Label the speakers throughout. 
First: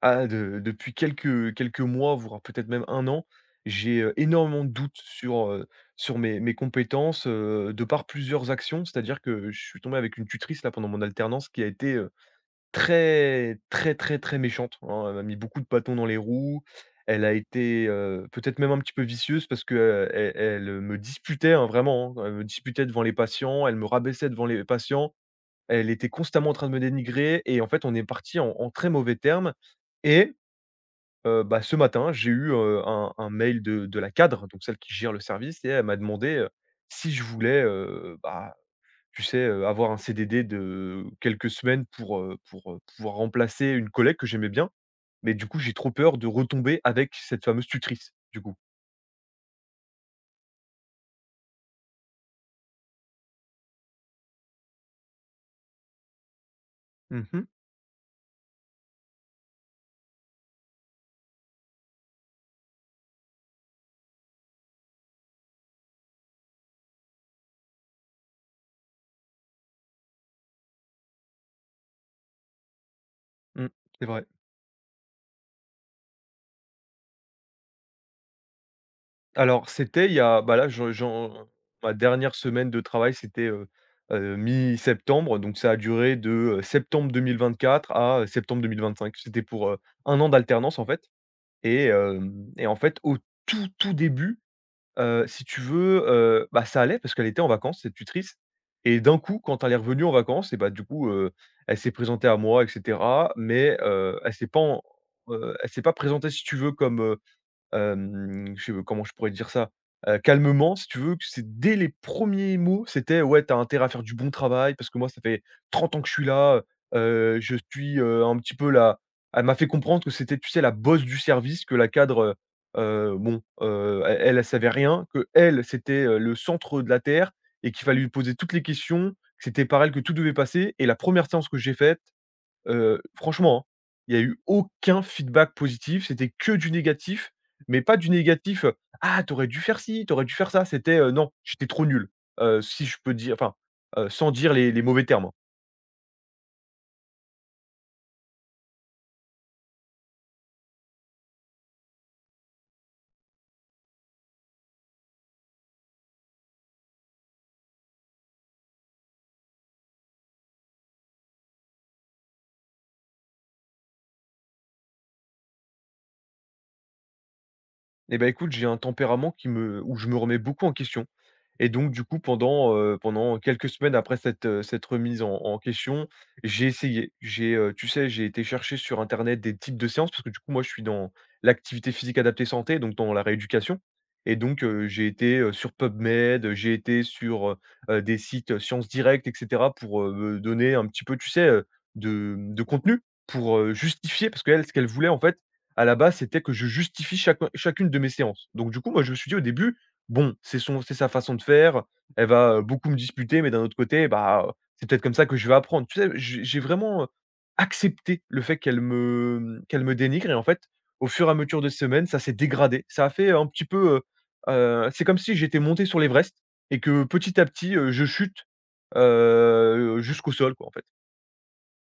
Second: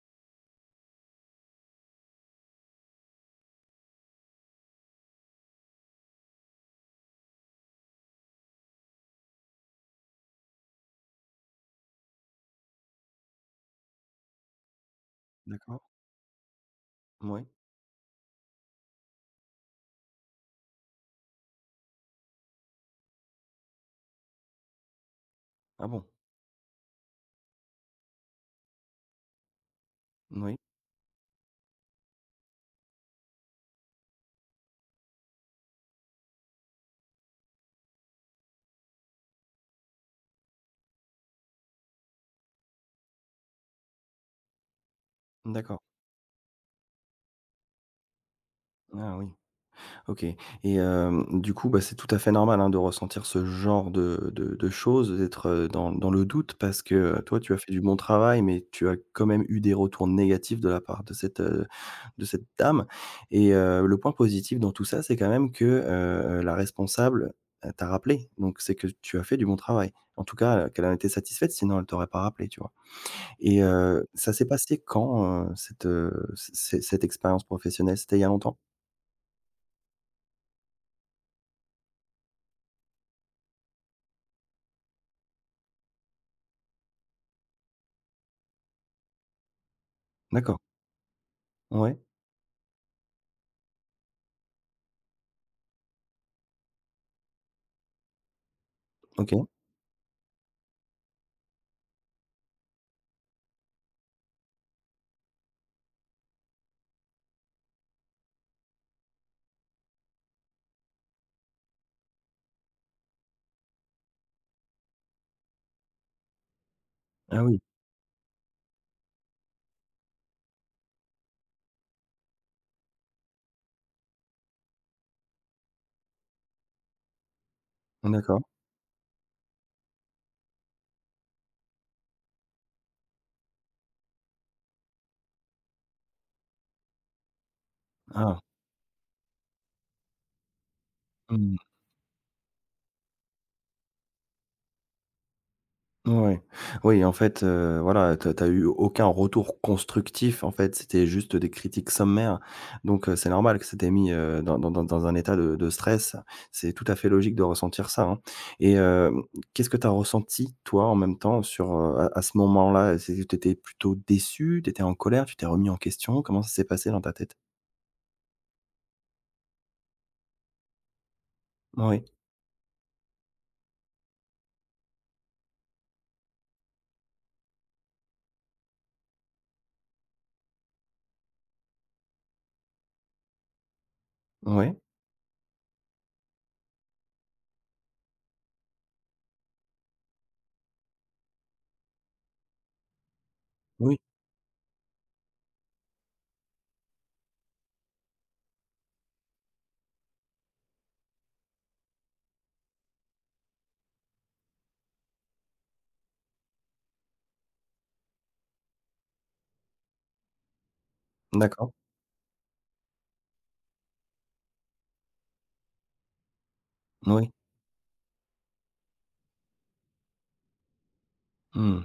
Speaker 1: Ah, de depuis quelques mois, voire peut-être même un an, j'ai, énormément de doutes sur mes compétences, de par plusieurs actions. C'est-à-dire que je suis tombé avec une tutrice là pendant mon alternance qui a été, très, très, très, très méchante, hein. Elle m'a mis beaucoup de
Speaker 2: D'accord.
Speaker 1: bâtons dans les roues. Elle a
Speaker 2: Oui.
Speaker 1: été, peut-être même un petit peu vicieuse parce que, elle me disputait, hein, vraiment, hein, elle me disputait devant les patients, elle me rabaissait devant les patients.
Speaker 2: Ah
Speaker 1: Elle
Speaker 2: bon?
Speaker 1: était constamment en train de me dénigrer et en fait, on est parti en très mauvais termes et
Speaker 2: Oui.
Speaker 1: Bah, ce matin, j'ai eu, un mail de la cadre, donc celle qui gère le service et elle m'a demandé, si je voulais, bah, tu sais, avoir un CDD de quelques semaines pour, pouvoir remplacer une collègue que j'aimais bien. Mais du coup, j'ai
Speaker 2: D'accord.
Speaker 1: trop peur de retomber avec cette fameuse tutrice, du coup.
Speaker 2: Ah oui. OK et du coup, bah, c'est tout à fait normal, hein, de ressentir ce genre de choses, d'être, dans le doute parce que,
Speaker 1: Mmh
Speaker 2: toi,
Speaker 1: mh.
Speaker 2: tu as fait du bon travail, mais tu as quand même eu des retours négatifs de la part de cette dame et le point positif dans tout ça, c'est quand même que, la responsable, elle t'a rappelé. Donc c'est que tu as fait du bon travail. En tout cas, qu'elle en était satisfaite, sinon elle t'aurait pas rappelé, tu vois? Et
Speaker 1: Mmh, c'est vrai.
Speaker 2: ça s'est passé quand, cette, c c cette expérience professionnelle? C'était il y a longtemps?
Speaker 1: Alors, c'était il y a bah, là, j'en ma dernière semaine de travail, c'était, mi-septembre, donc ça a duré de, septembre quatre à, septembre cinq. C'était pour, 1 an
Speaker 2: D'accord.
Speaker 1: d'alternance, en fait et
Speaker 2: Ouais,
Speaker 1: hem et en fait, au tout, tout début, si tu veux, bah, ça allait parce qu'elle était en vacances, cette tutrice et d'un coup,
Speaker 2: OK.
Speaker 1: quand elle est revenue en vacances et bah, du coup, elle s'est présentée à moi et cetera mais elle s'est pas présentée, si tu veux, comme, comment je pourrais dire ça? Calmement, si tu veux, que c'est dès les premiers mots, c'était: «Ouais, t'as as intérêt à faire du bon travail parce que moi, ça fait 30 ans que je suis là, heu
Speaker 2: Ah
Speaker 1: je
Speaker 2: oui,
Speaker 1: suis, un petit peu là. Elle m'a fait comprendre que c'était, tu sais, la boss du service, que la cadre, bon, elle savait rien, que elle, c'était, le centre de la terre et qu'il fallait lui poser
Speaker 2: d'accord.
Speaker 1: toutes les questions, que c'était par elle que tout devait passer et la première séance que j'ai faite. Franchement, hein, il y a eu aucun feedback positif, c'était que du négatif, mais pas du
Speaker 2: Ah!
Speaker 1: négatif, «Ah, tu aurais dû faire ci, tu aurais dû faire ça». C'était, «Non,
Speaker 2: Mmh.
Speaker 1: j'étais trop nul», si je peux dire enfin, sans dire les mauvais termes, hein.
Speaker 2: Ouais. Oui, en fait, voilà, t'as as eu aucun retour constructif, en fait, c'était juste des critiques sommaires. Donc c'est normal que ça t'ait mis, dans un état de stress. C'est tout à fait logique de ressentir ça, hein et qu'est-ce que t'as ressenti, toi, en même temps, sur, à ce moment-là? C'est tu étais plutôt déçu? T'étais en colère? Tu t'es remis en question? Comment ça s'est passé dans ta tête?
Speaker 1: Et bah, écoute, j'ai un tempérament qui me où je me remets beaucoup en question. Et donc du
Speaker 2: Oui.
Speaker 1: coup pendant quelques semaines après cette remise en question, j'ai essayé. J'ai, tu sais, j'ai été chercher sur internet des types de séances parce que du coup moi je suis dans l'activité physique adaptée santé, donc dans la rééducation et donc
Speaker 2: Oui.
Speaker 1: j'ai été, sur PubMed, j'ai été sur, des sites, Sciences Direct et cetera pour, me donner un petit peu, tu sais, de contenu pour,
Speaker 2: Oui.
Speaker 1: justifier parce qu'elle, ce qu'elle voulait en fait, à la base, c'était que je justifie chaque chacune de mes séances. Donc du coup, moi je me suis dit au début: bon, c'est sa façon de faire, elle va, beaucoup me disputer, mais d'un autre côté, bah, c'est peut-être comme ça que je vais apprendre. Tu sais, j'ai vraiment, accepté le fait qu'elle me dénigre et en fait, au fur et à mesure de
Speaker 2: D'accord.
Speaker 1: semaines, ça s'est dégradé. Ça a fait un petit peu. C'est comme si j'étais monté sur l'Everest et que
Speaker 2: Oui.
Speaker 1: petit à petit, je chute, jusqu'au sol quoi, en fait.
Speaker 2: Mmh.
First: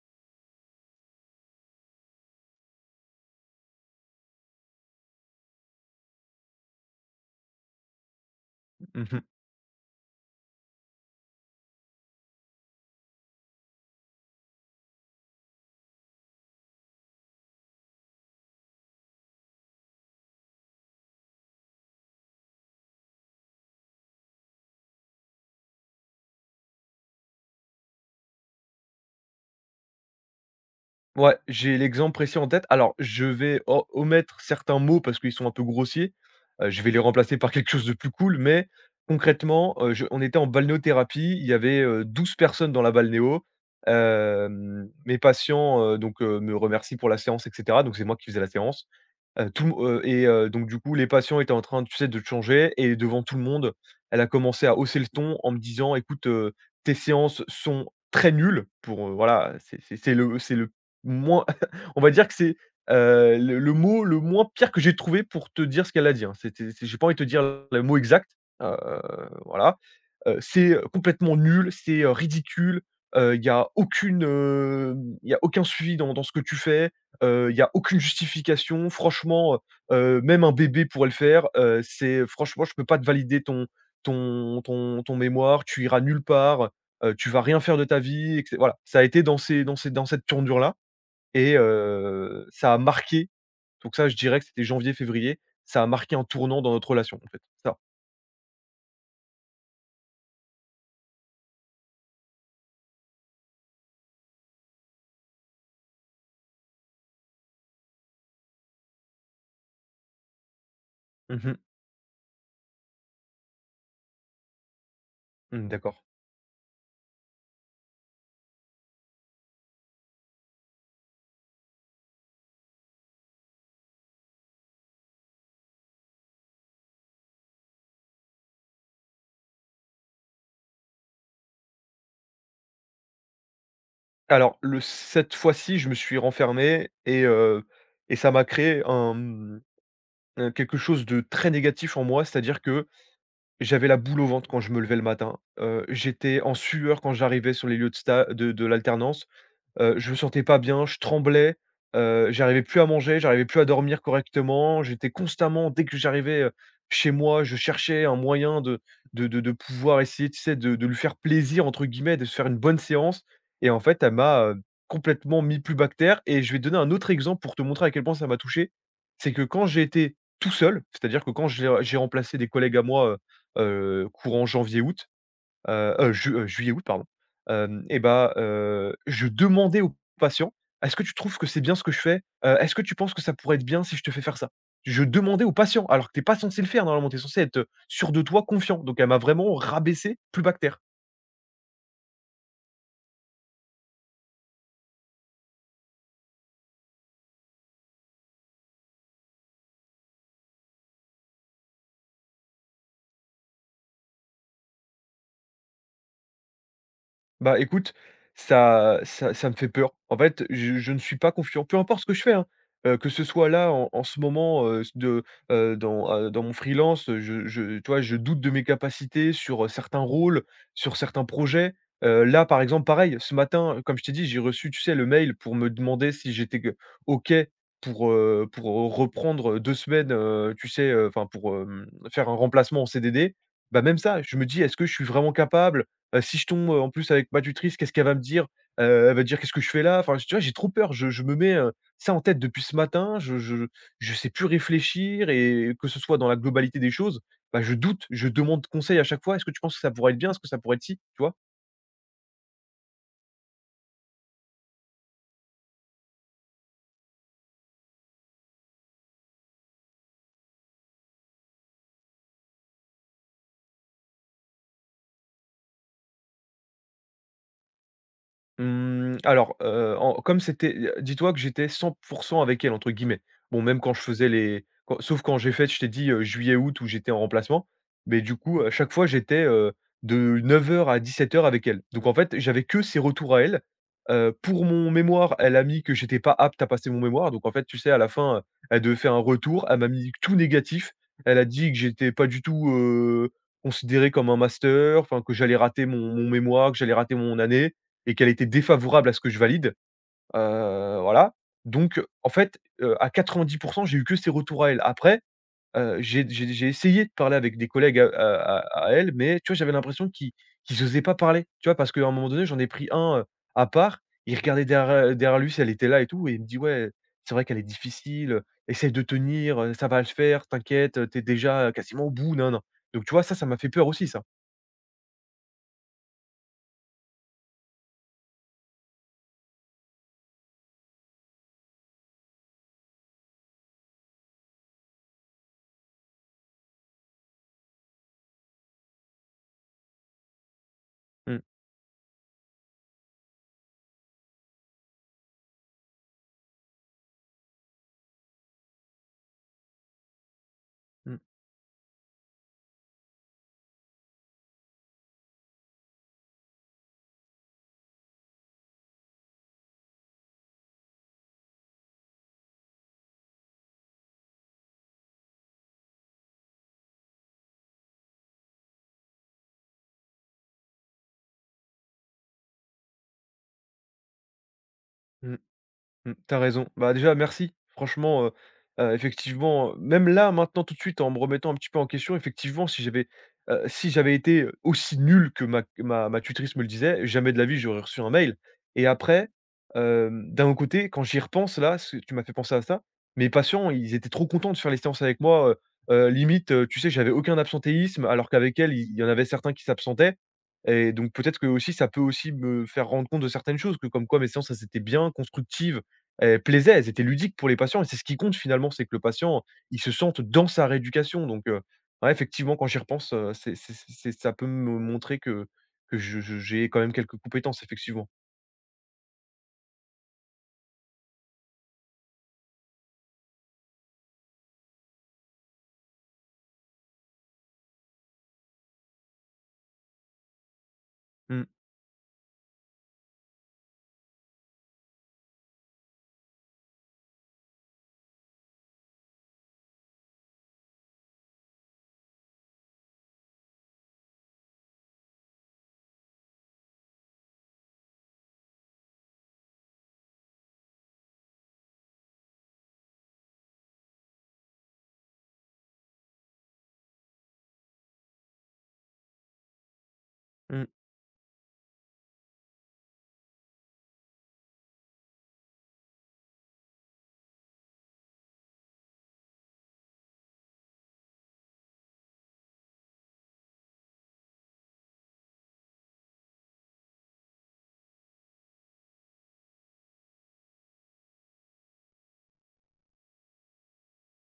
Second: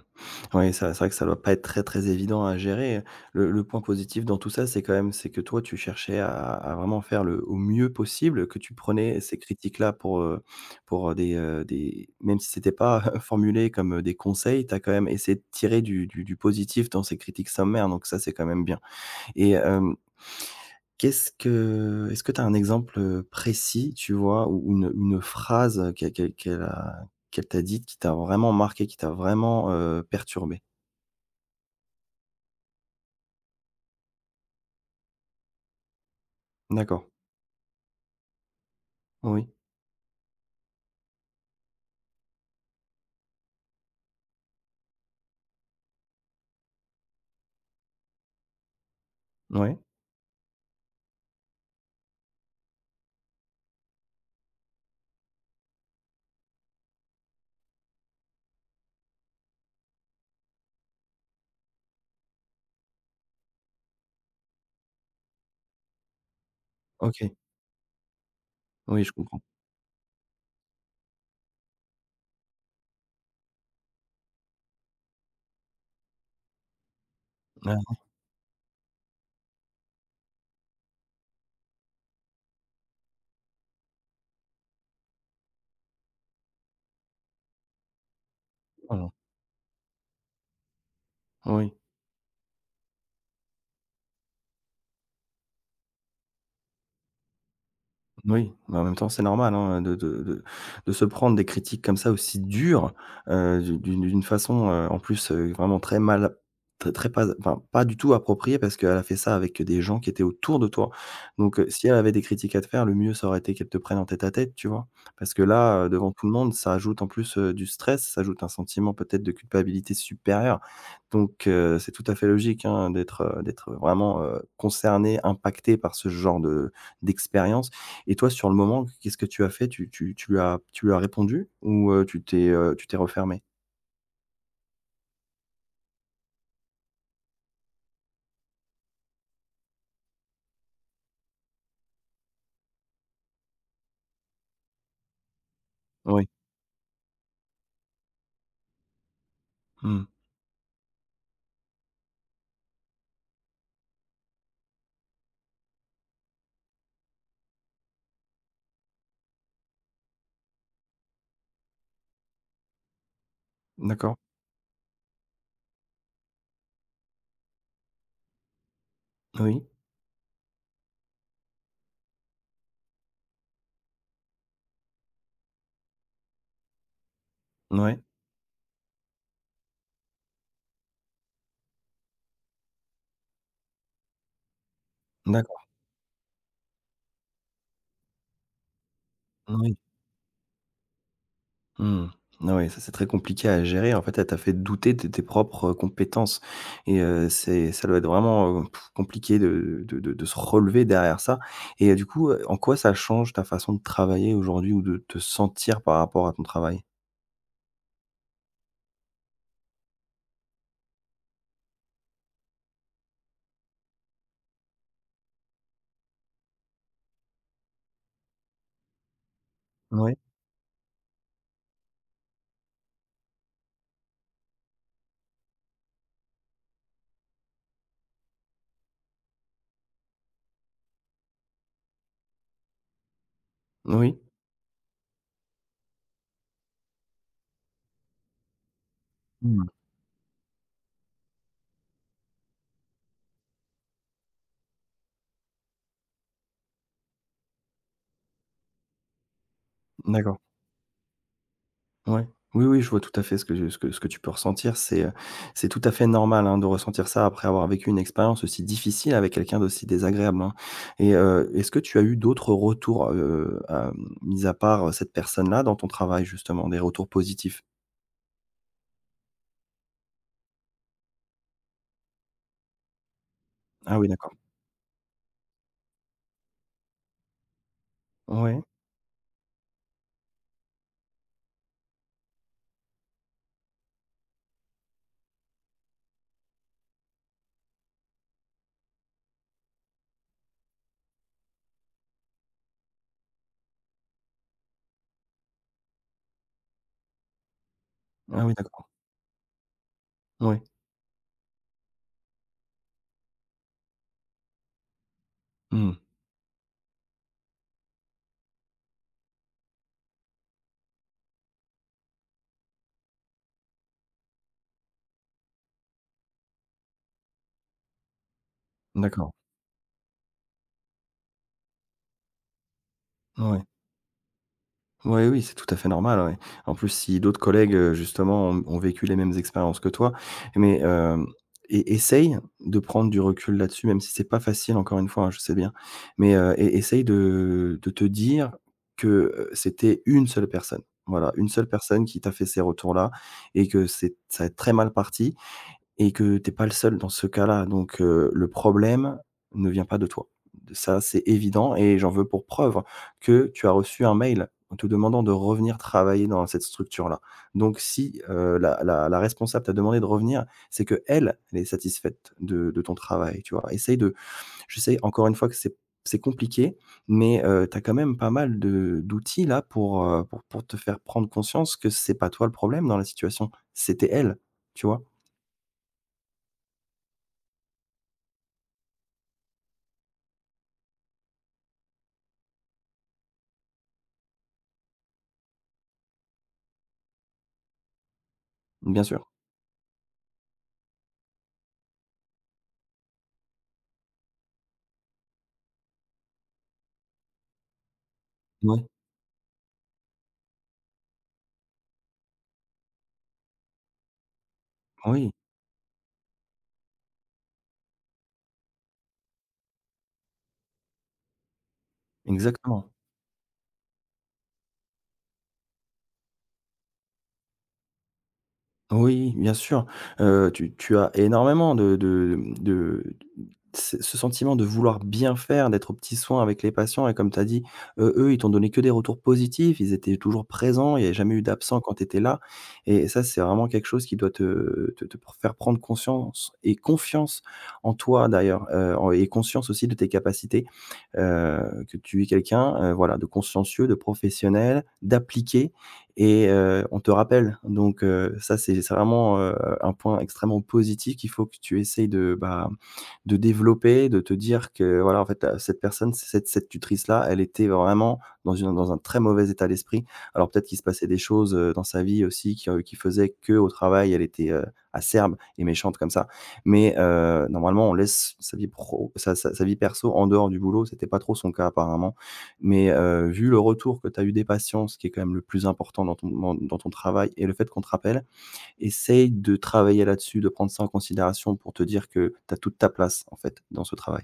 Speaker 2: Oui, ça c'est vrai que ça doit pas être très, très évident à gérer. Le point positif dans tout ça, c'est quand même, c'est que toi, tu cherchais à vraiment faire le au mieux possible, que tu prenais ces critiques-là pour, des même si c'était pas formulé comme, des conseils, tu as quand même essayé de tirer du positif dans ces critiques sommaires, donc ça, c'est quand même bien et qu'est-ce que est-ce que tu as un exemple, précis, tu vois, ou une phrase qu'elle t'a dite qui t'a vraiment marqué, qui t'a vraiment, perturbé?
Speaker 1: Ouais, j'ai l'exemple précis en tête. Alors, je vais o omettre certains mots parce qu'ils sont un peu grossiers. Je vais les
Speaker 2: D'accord,
Speaker 1: remplacer par quelque chose de plus cool, mais
Speaker 2: oui,
Speaker 1: concrètement, je on était en balnéothérapie, il y avait, 12 personnes dans la balnéo. Mes patients, donc, me remercient pour la séance et cetera, donc c'est moi qui faisais la séance. Tout m
Speaker 2: ouais,
Speaker 1: et Donc du coup, les patients étaient en train, tu sais, de changer et devant tout le monde, elle a commencé à hausser le ton en me disant: «Écoute, tes séances sont très nulles» pour, voilà, c'est le Moins, on va dire que c'est, le mot le moins pire que j'ai trouvé pour te dire ce qu'elle a dit, hein. C'était c'est J'ai pas envie de
Speaker 2: OK,
Speaker 1: te dire le mot exact, heu,
Speaker 2: oui, je comprends.
Speaker 1: voilà. C'est complètement nul, c'est, ridicule, il y a aucun suivi dans ce que tu fais, il y a
Speaker 2: Ah,
Speaker 1: aucune justification. Franchement, même un bébé pourrait le faire, c'est franchement je peux pas te valider ton mémoire, tu iras nulle part, tu vas rien faire de ta vie et cé voilà. Ça a
Speaker 2: voilà,
Speaker 1: été dans ces dans ces dans cette tournure-là et
Speaker 2: oui.
Speaker 1: ça a marqué, donc ça, je dirais que c'était janvier-février, ça a marqué un tournant dans notre relation, en fait, ça.
Speaker 2: Oui, mais en même temps, c'est normal, hein, de de se prendre des critiques comme ça aussi dures, d'une façon, en plus, vraiment très mal très très pas enfin, pas du tout appropriée parce qu'elle a fait ça avec des gens qui étaient autour de toi.
Speaker 1: Mmh mh.
Speaker 2: Donc, si elle avait des critiques à te faire, le mieux, ça aurait été qu'elle te prenne en tête à tête, tu vois? Parce que
Speaker 1: Mmh,
Speaker 2: là,
Speaker 1: d'accord.
Speaker 2: devant tout le monde, ça ajoute en plus, du stress, ça ajoute un sentiment peut-être de culpabilité supérieure. Donc, c'est tout à fait logique, hein, d'être, vraiment, concerné, impacté par ce genre de d'expérience. Et toi, sur le moment, qu'est-ce que tu as fait? Tu tu tu lui as répondu ou tu t'es refermé.
Speaker 1: Alors le cette fois-ci, je me suis renfermé et et ça m'a créé un quelque chose de très négatif en moi, c'est-à-dire que j'avais la boule au ventre quand je me levais le matin,
Speaker 2: Oui.
Speaker 1: j'étais en sueur quand j'arrivais sur les lieux de sta de l'alternance.
Speaker 2: Mmh.
Speaker 1: Je me sentais pas bien, je tremblais, j'arrivais plus à manger, j'arrivais plus à dormir correctement. J'étais constamment dès que j'arrivais, chez moi, je cherchais un moyen de pouvoir essayer, tu sais, de lui «faire plaisir» entre guillemets, de se faire une bonne séance et en fait, elle
Speaker 2: D'accord.
Speaker 1: m'a, complètement mis plus bas que terre et je vais te donner un autre exemple pour te montrer à quel point ça m'a touché. C'est que
Speaker 2: Oui.
Speaker 1: quand j'ai été tout seul, c'est-à-dire que quand j'ai remplacé des collègues à moi, courant janvier-août. Ju Juillet, août, pardon. Hem
Speaker 2: Ouais.
Speaker 1: Et bah, je demandais aux patients: «Est-ce que tu trouves que c'est bien ce que je fais? Est-ce que tu penses que ça pourrait être bien si je te fais faire ça?» Je demandais aux
Speaker 2: D'accord.
Speaker 1: patients, alors que t'es pas censé le faire normalement, tu es censé être sûr de toi, confiant. Donc elle m'a vraiment
Speaker 2: Oui.
Speaker 1: rabaissé plus bactère.
Speaker 2: Mmh. Ah, ouais, ça, c'est très compliqué à gérer. En fait, elle t'a fait douter de tes propres, compétences et c'est ça doit être vraiment, compliqué de se relever derrière ça et du coup, en quoi ça change ta façon de travailler aujourd'hui ou de te sentir par rapport à ton travail?
Speaker 1: Bah, écoute, ça me fait peur. En fait, je ne suis pas confiant, peu importe ce que je fais, hein. Que ce soit là, en ce moment, dans mon freelance, je tu vois, je doute de mes capacités sur, certains
Speaker 2: Oui.
Speaker 1: rôles, sur certains projets. Là, par exemple, pareil, ce matin, comme je t'ai dit, j'ai reçu, tu sais, le mail pour me demander si j'étais que OK pour reprendre, 2 semaines, tu sais, enfin, pour, faire un remplacement en CDD. Bah, même
Speaker 2: Oui.
Speaker 1: ça, je me dis: «Est-ce que je suis vraiment capable?» Si je tombe, en plus avec ma tutrice, qu'est-ce qu'elle va me dire? Elle va dire: «Qu'est-ce que
Speaker 2: Mmh.
Speaker 1: je fais là?» Enfin, tu vois, j'ai trop peur. Je me mets, ça en tête depuis ce matin, je sais plus réfléchir et que ce soit dans la globalité des choses, bah, je doute, je demande conseil à chaque fois: «Est-ce que tu penses que ça pourrait être bien?
Speaker 2: D'accord.
Speaker 1: Est-ce que ça pourrait être si?» Tu vois?
Speaker 2: Ouais. Oui, oui, je vois tout à fait ce que tu peux ressentir. C'est tout à fait normal, hein, de ressentir ça après avoir vécu une expérience aussi difficile avec quelqu'un d'aussi désagréable, hein et est-ce que tu as eu d'autres retours, à mis à part, cette personne-là dans ton travail justement, des retours positifs?
Speaker 1: Mmh, alors, en Comme c'était, dis-toi que j'étais 100% avec elle» entre guillemets. Bon, même quand
Speaker 2: Ah
Speaker 1: je
Speaker 2: oui,
Speaker 1: faisais
Speaker 2: d'accord.
Speaker 1: les quand sauf quand j'ai fait, je t'ai dit, juillet-août où j'étais en remplacement, mais du
Speaker 2: Ouais.
Speaker 1: coup, à chaque fois, j'étais, de 9 heures à 17 heures avec elle. Donc en fait, j'avais que ses retours à elle. Pour mon mémoire, elle a mis que j'étais pas apte à passer mon mémoire. Donc en fait, tu sais, à la fin, elle devait faire un retour. Elle m'a mis tout négatif. Elle a dit que j'étais pas du tout, considéré comme un master, enfin que j'allais rater mon mémoire, que j'allais rater mon année et qu'elle
Speaker 2: Ah
Speaker 1: était
Speaker 2: oui, d'accord.
Speaker 1: défavorable à ce que je valide,
Speaker 2: Ouais.
Speaker 1: voilà. Donc en fait, à 90 j'ai eu que ses retours à elle. Après,
Speaker 2: Hmm.
Speaker 1: j'ai essayé de parler avec des collègues à elle, mais tu vois, j'avais l'impression qu'ils osaient pas parler, tu vois? Parce qu'à un moment donné, j'en ai pris un, à part, il regardait derrière lui si elle était là et tout et il me dit: «Ouais, c'est vrai qu'elle est difficile, essaye de
Speaker 2: D'accord.
Speaker 1: tenir, ça va le faire, t'inquiète, tu déjà, quasiment au bout, non, non. Donc tu vois, ça m'a
Speaker 2: Ouais.
Speaker 1: fait peur aussi ça.
Speaker 2: Oui, oui, c'est tout à fait normal, ouais. En plus, si d'autres collègues, justement, ont vécu les mêmes expériences que toi, mais hem, e essaye de prendre du recul là-dessus, même si c'est pas facile, encore une fois, hein, je sais bien, mais e essaye de te dire que, c'était une seule personne. Voilà,
Speaker 1: Mmh,
Speaker 2: une seule personne qui t'a fait ces retours-là et que c'est ça a très mal parti et que t'es pas le seul dans ce cas-là, donc le problème ne vient pas de toi. Ça,
Speaker 1: mmh
Speaker 2: c'est évident et j'en veux pour preuve que tu as reçu un mail en te demandant de revenir travailler dans cette structure-là. Donc si, la responsable t'a demandé de revenir, c'est que elle est satisfaite de ton travail, tu vois? Essaye de Je sais encore une fois que c'est compliqué, mais tu as quand même pas mal de d'outils là pour te faire prendre conscience que c'est pas toi le problème dans la situation, c'était elle, tu vois?
Speaker 1: mh. Mmh, tu raison. Bah, déjà merci. Franchement, effectivement, même là, maintenant, tout de suite, en me remettant un petit peu en question, effectivement, si j'avais été aussi nul que ma tutrice me le disait, jamais de la vie, j'aurais reçu un mail et
Speaker 2: Bien sûr.
Speaker 1: après, d'un autre côté, quand j'y repense là, ce tu m'as fait penser à ça, mes patients, ils étaient trop contents de faire les séances avec moi, limite, tu sais, j'avais aucun absentéisme alors qu'avec elle, il y en avait certains qui s'absentaient et donc peut-être que aussi, ça peut aussi me faire rendre compte de certaines choses que comme quoi mes séances, ça c'était bien
Speaker 2: Oui,
Speaker 1: constructives. Elles plaisaient, elles étaient ludiques pour les patients et c'est ce qui compte finalement, c'est que le patient, il se sente dans sa rééducation donc ouais, effectivement, quand j'y
Speaker 2: exactement.
Speaker 1: repense, c'est ça peut me montrer que je j'ai quand même quelques compétences effectivement.
Speaker 2: Oui, bien sûr. Tu as énormément de ce sentiment de vouloir bien faire, d'être aux petits soins avec les patients et comme tu as dit, eux, ils t'ont donné que des retours positifs, ils étaient toujours présents, il n'y a jamais eu
Speaker 1: Mmh,
Speaker 2: d'absent quand tu étais là et ça, c'est vraiment quelque chose qui doit te faire prendre conscience et confiance en toi d'ailleurs, en et conscience aussi de tes capacités, que tu es quelqu'un, voilà, de consciencieux, de professionnel, d'appliqué et on te rappelle donc ça, c'est vraiment, un point extrêmement positif qu'il faut que tu essayes de, bah, de développer, de te dire que voilà, en fait, cette personne, cette tutrice-là, elle était vraiment dans un très mauvais état d'esprit. Alors peut-être
Speaker 1: mmh.
Speaker 2: qu'il se passait des choses, dans sa vie aussi qui faisaient que au travail, elle était, acerbe et méchante comme ça. Mais, normalement, on laisse sa vie pro sa sa sa vie perso en dehors du boulot. C'était pas trop son cas apparemment. Mais, vu le retour que tu as eu des patients, ce qui est quand même le plus important dans ton travail et le fait qu'on te rappelle essaye de travailler là-dessus, de prendre ça en considération pour te dire que tu as toute ta place, en fait, dans ce travail.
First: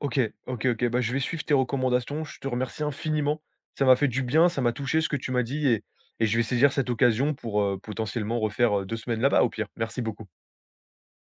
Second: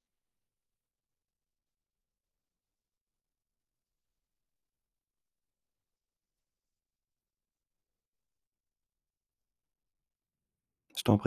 Speaker 1: OK, OK, OK. Bah, je vais suivre tes recommandations. Je te remercie infiniment. Ça m'a fait du bien, ça m'a touché ce que tu m'as dit et je vais saisir cette occasion pour, potentiellement refaire, 2 semaines là-bas au pire. Merci beaucoup.
Speaker 2: Je t'en prie.